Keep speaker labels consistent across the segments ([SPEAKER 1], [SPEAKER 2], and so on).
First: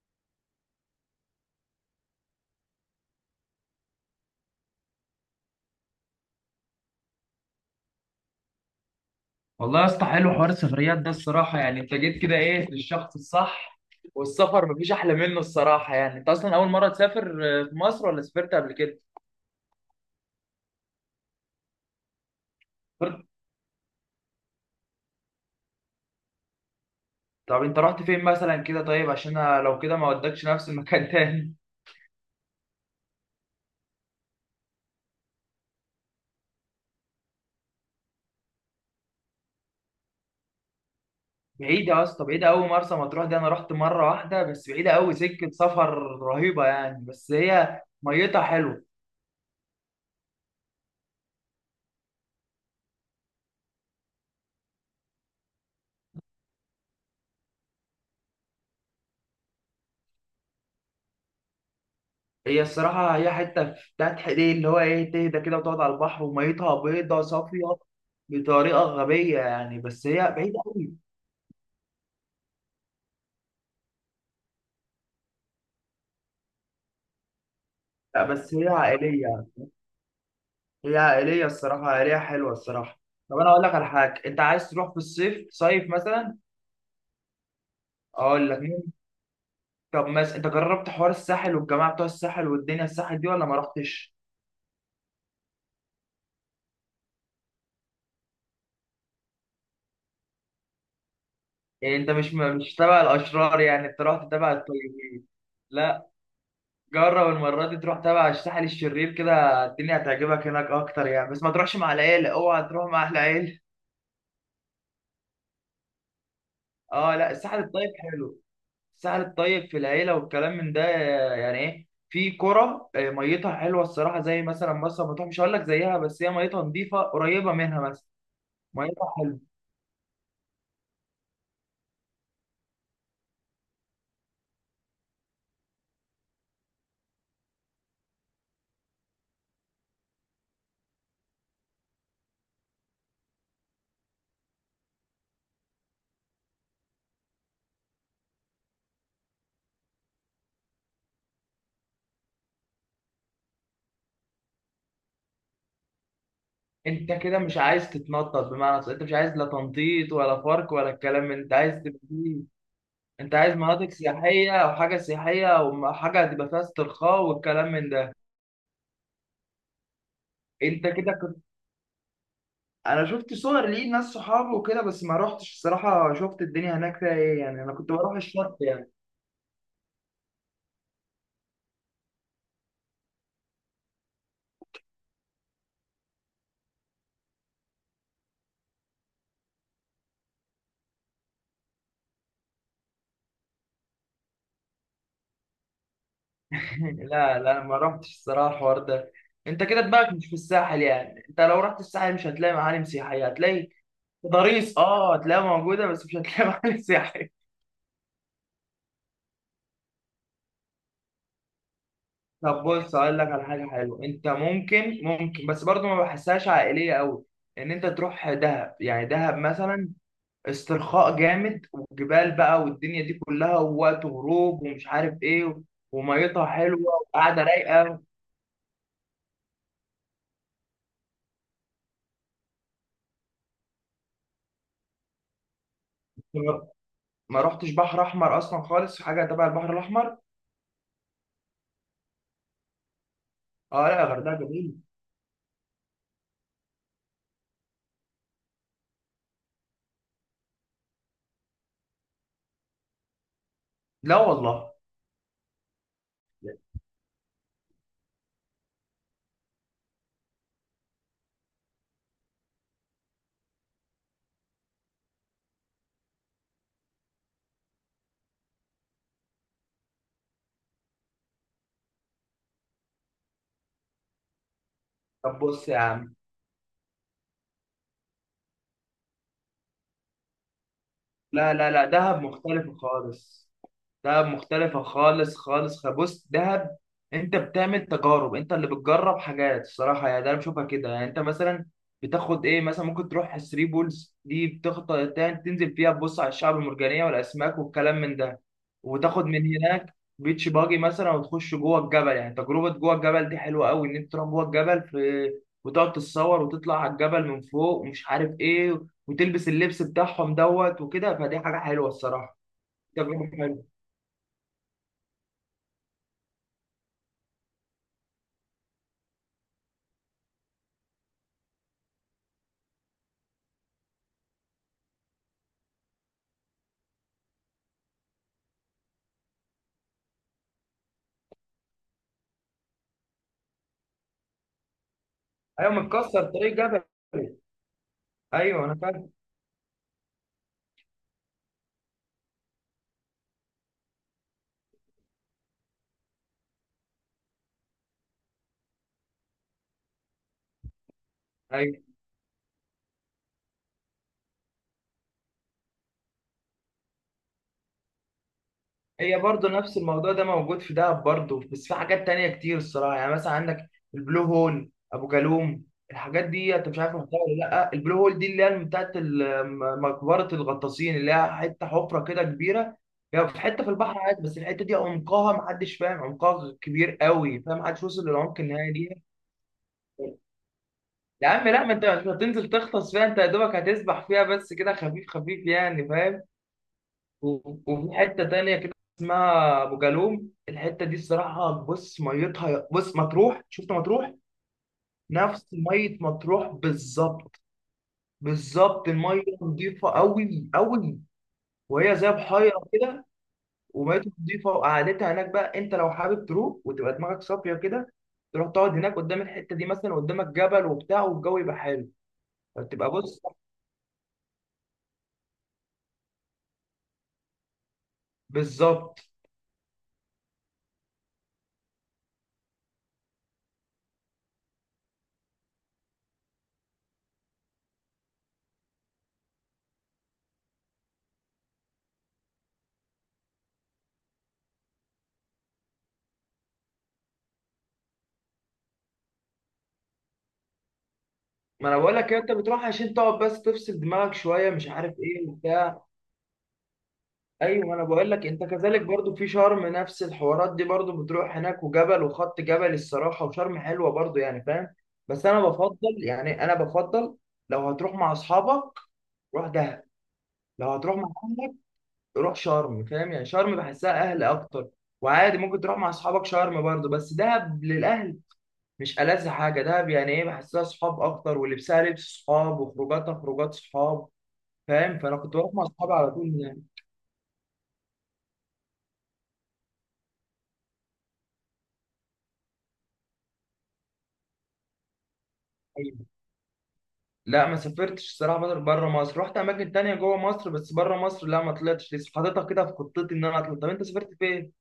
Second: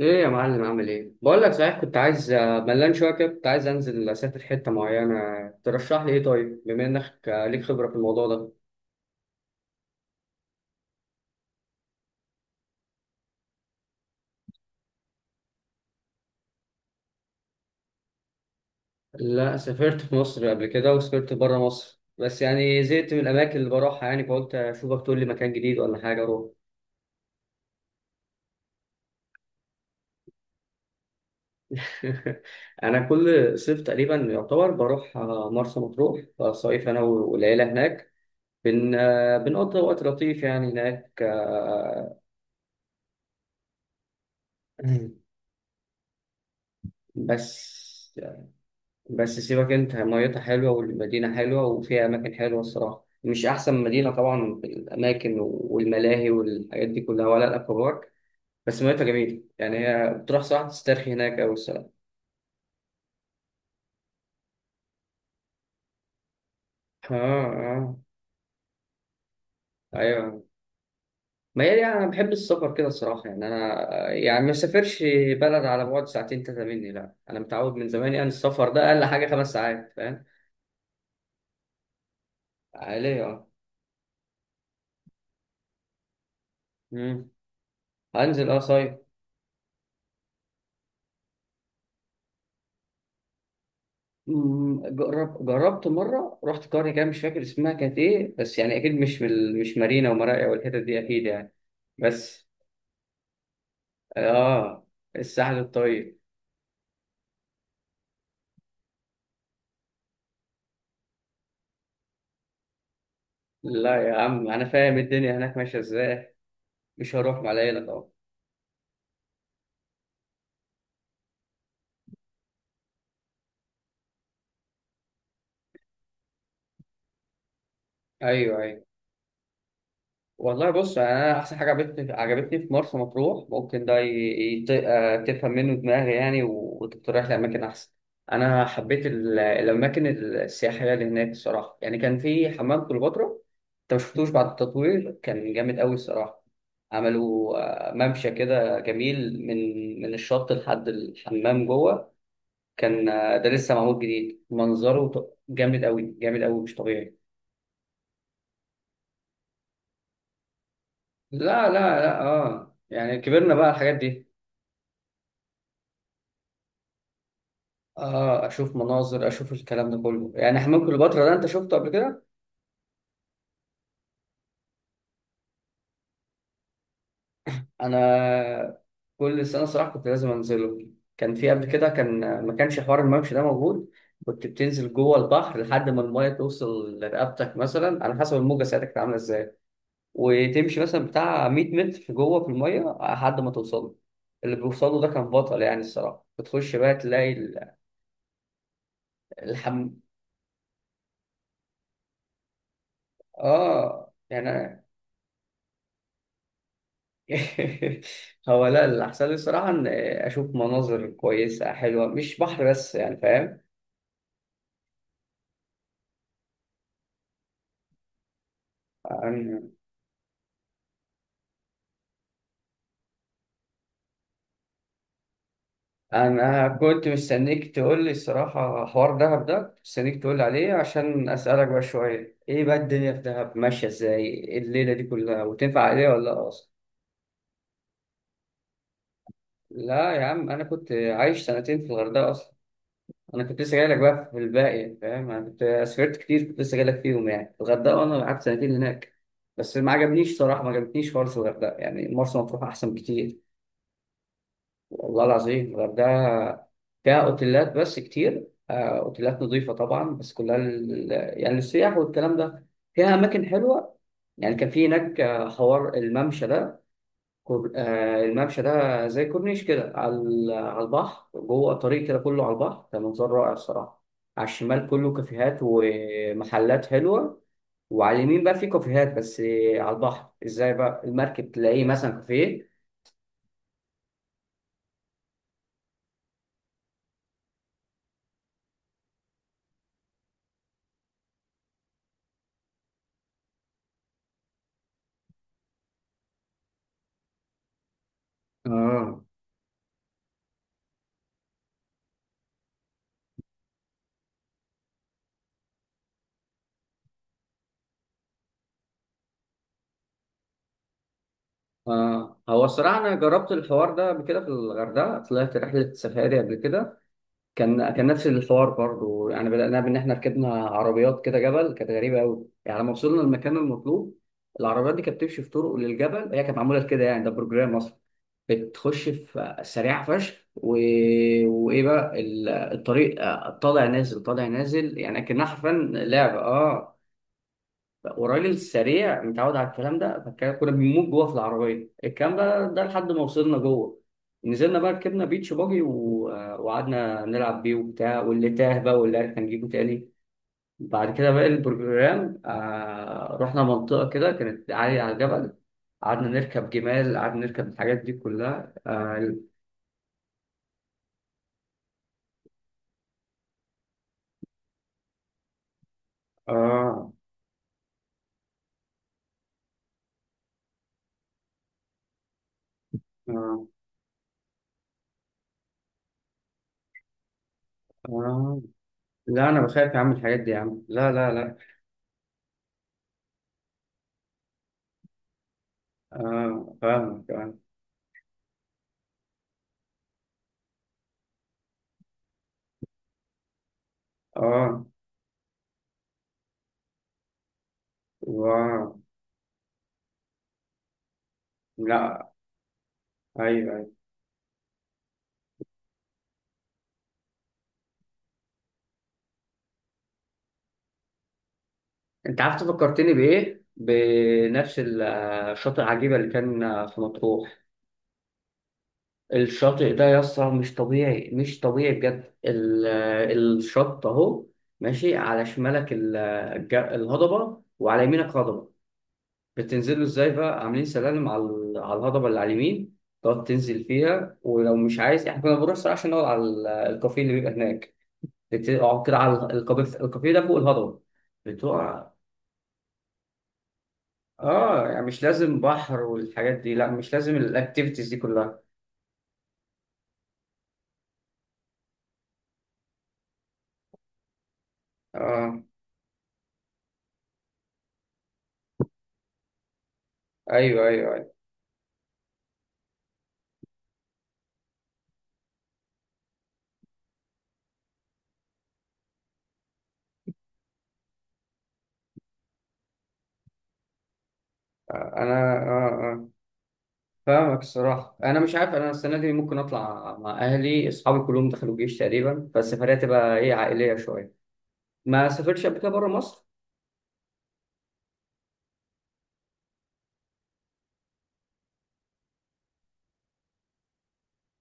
[SPEAKER 1] ايه يا معلم عامل ايه؟ بقول لك صحيح كنت عايز ملان شويه كده، كنت عايز انزل اسافر حته معينه. ترشح لي ايه؟ طيب، بما انك ليك خبره في الموضوع ده.
[SPEAKER 2] والله يا اسطى، حلو حوار السفريات ده الصراحة. يعني انت جيت كده ايه للشخص الصح. والسفر مفيش احلى منه الصراحة. يعني انت اصلا اول مرة تسافر في مصر ولا سافرت قبل كده؟
[SPEAKER 1] لا، سافرت في مصر قبل كده وسافرت بره مصر، بس يعني زهقت من
[SPEAKER 2] سافرت.
[SPEAKER 1] الاماكن اللي بروحها، يعني فقلت اشوفك تقول لي مكان جديد ولا حاجه اروح.
[SPEAKER 2] طب انت رحت فين مثلا كده؟ طيب عشان انا لو كده ما ودكش نفس المكان تاني.
[SPEAKER 1] انا كل صيف تقريبا يعتبر بروح مرسى مطروح، صيف انا والعيله هناك. بن آه، بنقضي وقت لطيف يعني هناك
[SPEAKER 2] بعيدة يا اسطى، بعيدة قوي مرسى مطروح دي. انا رحت مرة واحدة بس، بعيدة قوي، سكة سفر رهيبة يعني. بس
[SPEAKER 1] بس
[SPEAKER 2] هي ميتها حلوة.
[SPEAKER 1] بس سيبك انت، ميتها حلوة والمدينة حلوة وفيها أماكن حلوة الصراحة. مش أحسن مدينة طبعا في الأماكن والملاهي والحاجات دي كلها ولا الأكوابارك، بس ميتها جميلة. يعني هي بتروح صراحة تسترخي هناك أوي الصراحة.
[SPEAKER 2] هي الصراحة هي حتة بتاعت حقيقي، اللي هو إيه، تهدى كده وتقعد على البحر، وميتها
[SPEAKER 1] آه
[SPEAKER 2] بيضة صافية
[SPEAKER 1] آه.
[SPEAKER 2] بطريقة غبية يعني. بس هي
[SPEAKER 1] أيوه.
[SPEAKER 2] بعيدة أوي.
[SPEAKER 1] ما هي يعني أنا بحب السفر كده الصراحة، يعني أنا يعني ما سافرش بلد على بعد 2 3 مني، لأ، أنا متعود من زمان
[SPEAKER 2] لا،
[SPEAKER 1] يعني
[SPEAKER 2] بس
[SPEAKER 1] السفر
[SPEAKER 2] هي
[SPEAKER 1] ده أقل حاجة
[SPEAKER 2] عائلية.
[SPEAKER 1] 5 ساعات، فاهم؟
[SPEAKER 2] هي عائلية الصراحة، عائلية حلوة الصراحة.
[SPEAKER 1] عالية
[SPEAKER 2] طب
[SPEAKER 1] أه.
[SPEAKER 2] أنا أقول لك على حاجة، أنت عايز تروح في الصيف، صيف مثلا؟
[SPEAKER 1] مم.
[SPEAKER 2] أقول
[SPEAKER 1] هنزل أه
[SPEAKER 2] لك مين.
[SPEAKER 1] صيف.
[SPEAKER 2] طب مثلا أنت جربت حوار الساحل والجماعة بتوع الساحل والدنيا الساحل دي ولا ما رحتش؟
[SPEAKER 1] جرب جربت مرة، رحت قرية كده مش فاكر اسمها كانت إيه، بس يعني أكيد مش في مش مارينا ومراقيا والحتت دي أكيد يعني.
[SPEAKER 2] يعني أنت مش
[SPEAKER 1] بس
[SPEAKER 2] مش تبع الأشرار، يعني أنت رحت تبع
[SPEAKER 1] آه،
[SPEAKER 2] الطيبين.
[SPEAKER 1] الساحل
[SPEAKER 2] لا،
[SPEAKER 1] الطيب.
[SPEAKER 2] جرب المرة دي تروح تبع الساحل الشرير كده. الدنيا هتعجبك هناك أكتر يعني، بس ما تروحش مع العيلة، أوعى تروح مع أهل العيلة.
[SPEAKER 1] لا يا عم أنا فاهم الدنيا هناك ماشية إزاي. مش
[SPEAKER 2] أه، لا
[SPEAKER 1] هروح مع
[SPEAKER 2] الساحل
[SPEAKER 1] العيلة
[SPEAKER 2] الطيب
[SPEAKER 1] طبعا.
[SPEAKER 2] حلو. الساحل الطيب في العيلة والكلام من ده، يعني إيه، في قرى. ميتها حلوة الصراحة. زي مثلا مرسى مطروح، مش هقول لك زيها، بس هي ميتها نظيفة قريبة منها مثلا.
[SPEAKER 1] أيوه أيوه.
[SPEAKER 2] ميتها حلوة.
[SPEAKER 1] والله بص، يعني انا احسن حاجه عجبتني في مرسى مطروح، ممكن ده تفهم منه دماغي، يعني وتقترح لي اماكن احسن. انا حبيت الاماكن السياحيه اللي هناك الصراحه، يعني كان في حمام كليوباترا. انت ما شفتوش بعد التطوير، كان جامد قوي الصراحه. عملوا ممشى كده جميل من من الشط لحد الحمام جوه. كان ده لسه معمول جديد، منظره جامد قوي، جامد قوي مش
[SPEAKER 2] أنت
[SPEAKER 1] طبيعي.
[SPEAKER 2] كده مش عايز تتنطط، بمعنى صح، أنت مش عايز لا تنطيط ولا فرق ولا الكلام من ده. أنت
[SPEAKER 1] لا
[SPEAKER 2] عايز
[SPEAKER 1] لا
[SPEAKER 2] تبقى
[SPEAKER 1] لا
[SPEAKER 2] فيه.
[SPEAKER 1] اه يعني
[SPEAKER 2] أنت عايز
[SPEAKER 1] كبرنا بقى على
[SPEAKER 2] مناطق
[SPEAKER 1] الحاجات دي.
[SPEAKER 2] سياحية أو حاجة سياحية أو حاجة هتبقى فيها استرخاء والكلام من ده.
[SPEAKER 1] اه، اشوف مناظر، اشوف الكلام ده كله يعني. حمام
[SPEAKER 2] انت كده
[SPEAKER 1] كليوباترا ده
[SPEAKER 2] كنت
[SPEAKER 1] انت شفته قبل كده؟
[SPEAKER 2] انا شفت صور ليه ناس صحابي وكده، بس ما روحتش الصراحه. شفت الدنيا هناك فيها ايه، يعني انا كنت بروح الشط
[SPEAKER 1] انا
[SPEAKER 2] يعني.
[SPEAKER 1] كل سنه صراحه كنت لازم انزله. كان في قبل كده كان ما كانش حوار الممشى ده موجود. كنت بتنزل جوه البحر لحد ما المايه توصل لرقبتك، مثلا على حسب الموجه ساعتها كانت عامله ازاي، وتمشي مثلا بتاع 100 متر جوه في المايه لحد ما توصل. اللي بيوصله ده كان بطل يعني الصراحه، بتخش بقى تلاقي
[SPEAKER 2] لا لا،
[SPEAKER 1] ال-
[SPEAKER 2] ما روحتش الصراحه الحوار ده. انت كده
[SPEAKER 1] الحم
[SPEAKER 2] دماغك مش في الساحل. يعني انت لو رحت الساحل مش هتلاقي معالم سياحيه، هتلاقي
[SPEAKER 1] اه
[SPEAKER 2] تضاريس،
[SPEAKER 1] يعني.
[SPEAKER 2] اه هتلاقيها موجوده، بس مش هتلاقي معالم سياحيه.
[SPEAKER 1] هو لا، اللي أحسن لي الصراحة إن أشوف مناظر كويسة حلوة، مش
[SPEAKER 2] طب
[SPEAKER 1] بحر بس
[SPEAKER 2] بص،
[SPEAKER 1] يعني،
[SPEAKER 2] اقول لك على
[SPEAKER 1] فاهم؟
[SPEAKER 2] حاجه حلوه. انت ممكن، بس برضه ما بحسهاش عائليه قوي، ان انت تروح دهب. يعني دهب
[SPEAKER 1] أنا
[SPEAKER 2] مثلا، استرخاء جامد، وجبال بقى، والدنيا دي كلها، ووقت غروب ومش عارف ايه، وميتها
[SPEAKER 1] أنا
[SPEAKER 2] حلوه
[SPEAKER 1] كنت
[SPEAKER 2] وقاعده
[SPEAKER 1] مستنيك
[SPEAKER 2] رايقه.
[SPEAKER 1] تقول لي الصراحة، حوار دهب ده كنت مستنيك تقول لي عليه عشان أسألك بقى شوية إيه بقى الدنيا في دهب ماشية إزاي، إيه الليلة دي كلها وتنفع عليها ولا لأ
[SPEAKER 2] ما
[SPEAKER 1] أصلا؟
[SPEAKER 2] ما رحتش بحر احمر اصلا خالص، حاجه تبع البحر
[SPEAKER 1] لا
[SPEAKER 2] الاحمر.
[SPEAKER 1] يا عم، أنا كنت عايش 2 سنين في الغردقة أصلا. انا كنت لسه جاي
[SPEAKER 2] اه
[SPEAKER 1] لك
[SPEAKER 2] لا،
[SPEAKER 1] بقى في
[SPEAKER 2] الغردقه جميل.
[SPEAKER 1] الباقي فاهم، انا كنت سافرت كتير، كنت لسه جاي لك فيهم يعني الغردقه، وانا قعدت 2 سنين هناك. بس ما عجبنيش صراحه، ما عجبتنيش خالص الغردقه، يعني مرسى مطروح احسن بكتير.
[SPEAKER 2] لا والله.
[SPEAKER 1] والله العظيم. الغردقه فيها اوتيلات بس كتير اوتيلات نظيفه طبعا، بس كلها يعني للسياح والكلام ده. فيها اماكن حلوه، يعني كان في هناك حوار الممشى ده. كور... آه الممشى ده زي كورنيش كده على على البحر، جوه طريق كده كله على البحر، كان منظر رائع الصراحة. على الشمال كله
[SPEAKER 2] طب
[SPEAKER 1] كافيهات
[SPEAKER 2] بص يا عم.
[SPEAKER 1] ومحلات حلوة، وعلى اليمين بقى في كافيهات بس على البحر، ازاي بقى المركب
[SPEAKER 2] لا لا
[SPEAKER 1] تلاقيه
[SPEAKER 2] لا،
[SPEAKER 1] مثلا
[SPEAKER 2] دهب
[SPEAKER 1] كافيه.
[SPEAKER 2] مختلف خالص. دهب مختلفة خالص خالص. بص دهب، انت بتعمل تجارب، انت اللي بتجرب حاجات الصراحة يعني. ده انا بشوفها كده. يعني انت مثلا بتاخد ايه، مثلا ممكن تروح ثري بولز دي، بتخطط تنزل فيها تبص على الشعب المرجانية والاسماك والكلام من ده.
[SPEAKER 1] اه
[SPEAKER 2] وتاخد من هناك بيتش باجي مثلا، وتخش جوه الجبل. يعني تجربة جوه الجبل دي حلوة قوي، ان انت تروح جوه الجبل في، وتقعد تتصور وتطلع على الجبل من فوق ومش عارف ايه، وتلبس اللبس بتاعهم دوت وكده. فدي حاجة حلوة الصراحة.
[SPEAKER 1] آه. هو الصراحة أنا
[SPEAKER 2] تجربة
[SPEAKER 1] جربت
[SPEAKER 2] حلوة.
[SPEAKER 1] الحوار ده قبل كده في الغردقة، طلعت رحلة سفاري قبل كده. كان نفس الحوار برضو، يعني بدأنا بإن إحنا ركبنا عربيات كده جبل، كانت غريبة أوي يعني. لما وصلنا المكان المطلوب، العربيات دي كانت بتمشي في طرق للجبل، هي كانت معمولة كده يعني، ده بروجرام أصلا. بتخش في سريعة فشخ وإيه بقى الطريق طالع نازل طالع نازل، يعني كأنها حرفيا
[SPEAKER 2] ايوه، متكسر
[SPEAKER 1] لعبة
[SPEAKER 2] طريق جبلي.
[SPEAKER 1] أه. وراجل
[SPEAKER 2] ايوه انا فاهم.
[SPEAKER 1] سريع متعود على الكلام ده، كنا بنموت جوه في العربيه الكلام بقى ده لحد ما وصلنا جوه. نزلنا بقى ركبنا بيتش باجي وقعدنا نلعب بيه وبتاع، واللي تاه بقى واللي عرف هنجيبه تاني. بعد كده بقى
[SPEAKER 2] ايوه،
[SPEAKER 1] البروجرام آه رحنا منطقه كده كانت عاليه على الجبل، قعدنا نركب جمال، قعدنا نركب الحاجات دي كلها
[SPEAKER 2] هي برضه نفس الموضوع ده موجود في دهب برضه، بس في حاجات تانية كتير الصراحه. يعني مثلا عندك البلو هول، ابو جالوم، الحاجات دي انت مش عارف
[SPEAKER 1] آه,
[SPEAKER 2] رحتها ولا لا. البلو هول دي اللي هي بتاعت ال- مقبره الغطاسين، اللي هي حته حفره كده كبيره. هي يعني في حته
[SPEAKER 1] آه,
[SPEAKER 2] في البحر عادي، بس الحته دي عمقها محدش فاهم عمقها، كبير قوي فاهم، محدش وصل للعمق
[SPEAKER 1] آه.
[SPEAKER 2] النهائي ليها.
[SPEAKER 1] لا أنا بخاف يا عم الحاجات دي يا عم، لا
[SPEAKER 2] يا
[SPEAKER 1] لا
[SPEAKER 2] عم
[SPEAKER 1] لا
[SPEAKER 2] لا، ما انت مش هتنزل تغطس فيها. انت يا دوبك هتسبح فيها بس كده، خفيف خفيف يعني فاهم.
[SPEAKER 1] آه فاهمك آه.
[SPEAKER 2] وفي حته تانية كده اسمها ابو جالوم. الحته دي الصراحه، بص ميتها، بص مطروح، شفت مطروح؟
[SPEAKER 1] آه
[SPEAKER 2] نفس ميه مطروح بالظبط.
[SPEAKER 1] واو.
[SPEAKER 2] بالظبط الميه نظيفه قوي قوي. وهي زي
[SPEAKER 1] لا
[SPEAKER 2] بحيره كده.
[SPEAKER 1] ايوه ايوه.
[SPEAKER 2] وميتها نظيفه وقعدتها هناك بقى. انت لو حابب تروح وتبقى دماغك صافيه كده، تروح تقعد هناك قدام الحته دي مثلا، قدامك جبل وبتاع والجو يبقى حلو،
[SPEAKER 1] انت عارف
[SPEAKER 2] فتبقى
[SPEAKER 1] تفكرتني
[SPEAKER 2] بص
[SPEAKER 1] بايه؟ بنفس الشاطئ عجيبه اللي كان في مطروح.
[SPEAKER 2] بالظبط.
[SPEAKER 1] الشاطئ ده يا اسطى مش طبيعي، مش طبيعي بجد. الشط اهو ماشي على شمالك الهضبه، وعلى يمينك هضبه. بتنزلوا ازاي بقى؟ عاملين سلالم على على الهضبه اللي على اليمين، تقعد تنزل فيها، ولو مش عايز احنا كنا بنروح الصراحه عشان نقعد على الكافيه اللي بيبقى هناك. بتقعد كده على الكافيه، الكافيه ده فوق الهضبه.
[SPEAKER 2] ما انا بقول
[SPEAKER 1] بتقع
[SPEAKER 2] لك، انت بتروح عشان تقعد بس تفصل دماغك شويه، مش
[SPEAKER 1] اه
[SPEAKER 2] عارف
[SPEAKER 1] يعني. مش
[SPEAKER 2] ايه
[SPEAKER 1] لازم
[SPEAKER 2] وبتاع.
[SPEAKER 1] بحر والحاجات دي، لا مش لازم
[SPEAKER 2] ايوه، انا
[SPEAKER 1] الاكتيفيتيز
[SPEAKER 2] بقول
[SPEAKER 1] دي
[SPEAKER 2] لك انت
[SPEAKER 1] كلها.
[SPEAKER 2] كذلك برضو. في شرم نفس الحوارات دي برضو، بتروح هناك، وجبل وخط جبل الصراحه. وشرم حلوه برضو يعني فاهم. بس انا
[SPEAKER 1] اه.
[SPEAKER 2] بفضل، يعني انا بفضل، لو هتروح مع اصحابك روح دهب، لو
[SPEAKER 1] ايوه
[SPEAKER 2] هتروح مع
[SPEAKER 1] ايوه ايوه.
[SPEAKER 2] اهلك روح شرم فاهم. يعني شرم بحسها اهل اكتر. وعادي ممكن تروح مع اصحابك شرم برضو، بس دهب للاهل. مش ألذ حاجه دهب، يعني ايه، بحسها صحاب اكتر، ولبسها لبس صحاب، وخروجاتها خروجات صحاب فاهم.
[SPEAKER 1] آه،
[SPEAKER 2] فانا
[SPEAKER 1] انا
[SPEAKER 2] كنت بروح مع اصحابي على
[SPEAKER 1] اه
[SPEAKER 2] طول
[SPEAKER 1] فاهمك الصراحه. انا مش عارف، انا السنه دي ممكن اطلع مع اهلي، اصحابي كلهم دخلوا الجيش تقريبا، فالسفريه تبقى ايه عائليه شويه. ما سافرتش قبل كده
[SPEAKER 2] يعني.
[SPEAKER 1] بره مصر.
[SPEAKER 2] لا ما سافرتش الصراحه، بره مصر رحت اماكن تانية جوه مصر، بس بره مصر لا ما طلعتش لسه، حاططها كده في خطتي ان انا اطلع. طب انت سافرت فين؟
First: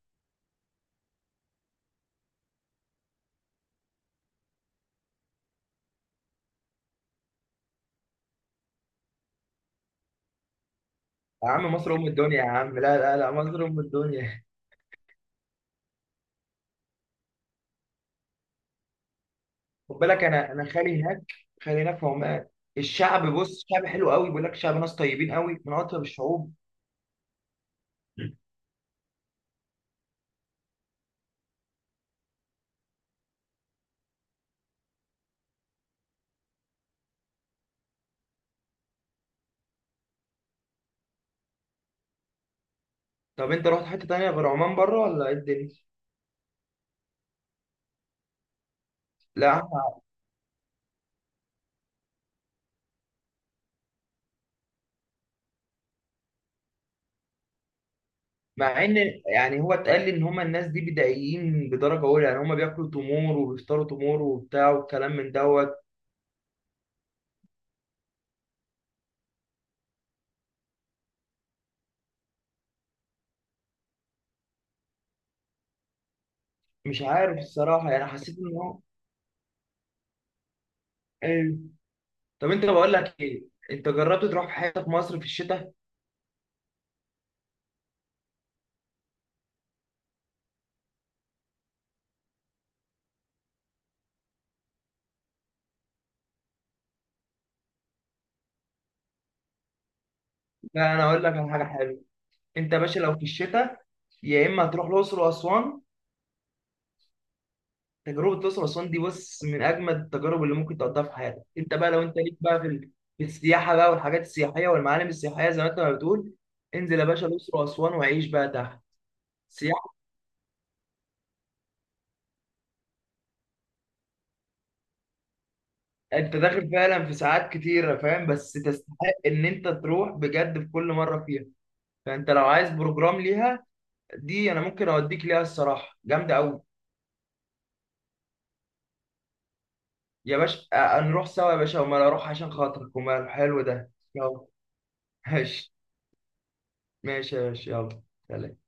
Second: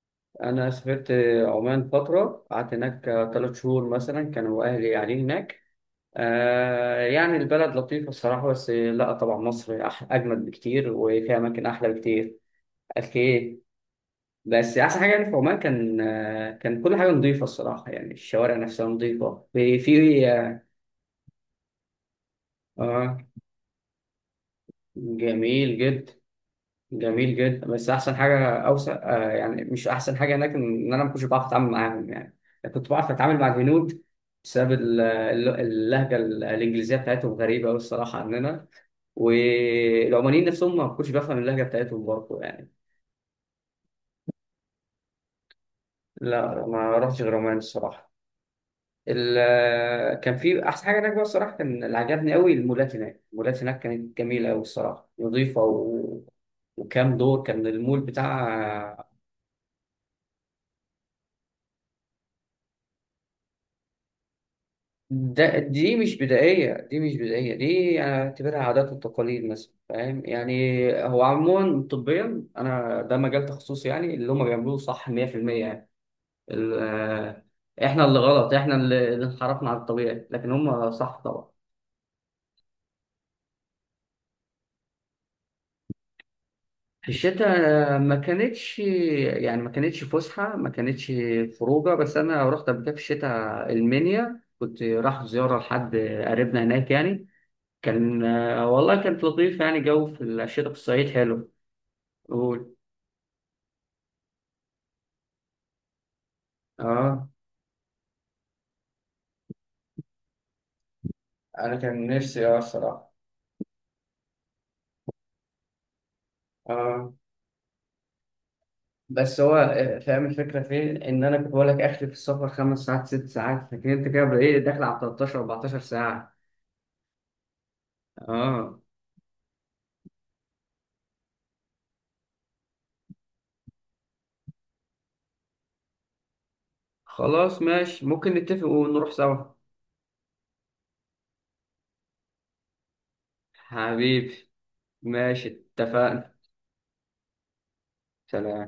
[SPEAKER 1] انا سافرت عمان فتره، قعدت هناك 3 شهور مثلا، كانوا اهلي قاعدين هناك. آه يعني البلد لطيفه الصراحه، بس لا طبعا مصر اجمل بكتير وفيها
[SPEAKER 2] يا
[SPEAKER 1] اماكن
[SPEAKER 2] عم
[SPEAKER 1] احلى
[SPEAKER 2] مصر ام الدنيا،
[SPEAKER 1] بكتير.
[SPEAKER 2] يا عم لا لا لا،
[SPEAKER 1] أكيد.
[SPEAKER 2] مصر ام الدنيا.
[SPEAKER 1] بس احسن حاجه يعني في عمان كان كان كل حاجه نظيفه الصراحه، يعني الشوارع نفسها نظيفه في
[SPEAKER 2] خد
[SPEAKER 1] في
[SPEAKER 2] بالك، انا خالي هناك، خالي هناك في عمان.
[SPEAKER 1] اه.
[SPEAKER 2] الشعب بص، شعب حلو قوي، بيقول لك شعب ناس طيبين قوي، من
[SPEAKER 1] جميل
[SPEAKER 2] اطيب
[SPEAKER 1] جدا،
[SPEAKER 2] الشعوب.
[SPEAKER 1] جميل جدا. بس احسن حاجه اوسع آه، يعني مش احسن حاجه هناك ان انا ما كنتش بعرف اتعامل معاهم يعني. أنا كنت بعرف اتعامل مع الهنود بسبب اللهجه الانجليزيه بتاعتهم غريبه قوي الصراحه عننا، والعمانيين نفسهم ما كنتش بفهم اللهجه بتاعتهم برضه يعني.
[SPEAKER 2] طب انت رحت حته تانية غير عمان بره ولا ايه الدنيا؟
[SPEAKER 1] لا ما رحتش غير عمان الصراحه.
[SPEAKER 2] لا.
[SPEAKER 1] كان في احسن حاجه هناك بقى الصراحه، كان اللي عجبني قوي المولات هناك، المولات هناك كانت جميله قوي الصراحه، نظيفه وكام دور كان المول
[SPEAKER 2] مع ان،
[SPEAKER 1] بتاع.
[SPEAKER 2] يعني هو اتقال لي ان هما الناس دي بدائيين بدرجه اولى، يعني هما بياكلوا تمور وبيفطروا تمور وبتاع والكلام من
[SPEAKER 1] ده
[SPEAKER 2] دوت.
[SPEAKER 1] دي مش بدائيه، دي مش بدائيه، دي انا اعتبرها عادات وتقاليد مثلا، فاهم يعني. هو عموما طبيا انا ده مجال تخصصي، يعني اللي هم بيعملوه صح 100%. يعني ال-
[SPEAKER 2] مش عارف
[SPEAKER 1] آه،
[SPEAKER 2] الصراحة،
[SPEAKER 1] احنا
[SPEAKER 2] يعني
[SPEAKER 1] اللي
[SPEAKER 2] حسيت إن
[SPEAKER 1] غلط، احنا
[SPEAKER 2] هو
[SPEAKER 1] اللي انحرفنا عن الطبيعي، لكن هم صح طبعا.
[SPEAKER 2] إيه. طب أنت، بقول لك إيه، أنت جربت تروح في حتة في مصر في الشتاء؟
[SPEAKER 1] في الشتاء ما كانتش يعني ما كانتش فسحة، ما كانتش خروجة، بس أنا رحت قبل كده في الشتاء المنيا، كنت رايح زيارة لحد قريبنا هناك يعني. كان والله كانت لطيفة، يعني جو في الشتاء في
[SPEAKER 2] لا أنا
[SPEAKER 1] الصعيد
[SPEAKER 2] أقول لك على
[SPEAKER 1] حلو.
[SPEAKER 2] حاجة حلوة. أنت
[SPEAKER 1] قول.
[SPEAKER 2] يا باشا لو في الشتاء، يا إما هتروح الأقصر وأسوان.
[SPEAKER 1] اه
[SPEAKER 2] تجربة الأقصر وأسوان دي بص، من أجمد التجارب اللي ممكن تقضيها في حياتك. أنت
[SPEAKER 1] انا
[SPEAKER 2] بقى لو
[SPEAKER 1] كان
[SPEAKER 2] أنت ليك
[SPEAKER 1] نفسي اه
[SPEAKER 2] بقى في ال-
[SPEAKER 1] الصراحه.
[SPEAKER 2] في السياحة بقى والحاجات السياحية والمعالم السياحية زي ما أنت ما بتقول، انزل يا
[SPEAKER 1] اه.
[SPEAKER 2] باشا الأقصر وأسوان وعيش بقى تحت.
[SPEAKER 1] بس هو
[SPEAKER 2] سياحة،
[SPEAKER 1] فاهم الفكره فين، ان انا كنت بقول لك اخري في السفر 5 ساعات 6 ساعات، لكن انت كده بقى ايه داخل على 13 14 ساعه.
[SPEAKER 2] أنت داخل فعلا في ساعات كتيرة فاهم، بس
[SPEAKER 1] آه.
[SPEAKER 2] تستحق إن أنت تروح بجد في كل مرة فيها. فأنت لو عايز بروجرام ليها، دي انا ممكن اوديك ليها الصراحه، جامده قوي.
[SPEAKER 1] خلاص ماشي، ممكن نتفق ونروح سوا.
[SPEAKER 2] يا باشا، نروح سوا يا باشا، وما اروح عشان خاطرك، وما حلو ده، يلا.
[SPEAKER 1] حبيبي. ماشي.
[SPEAKER 2] ماشي.
[SPEAKER 1] اتفقنا.
[SPEAKER 2] ماشي يا باشا يلا. سلام.
[SPEAKER 1] سلام.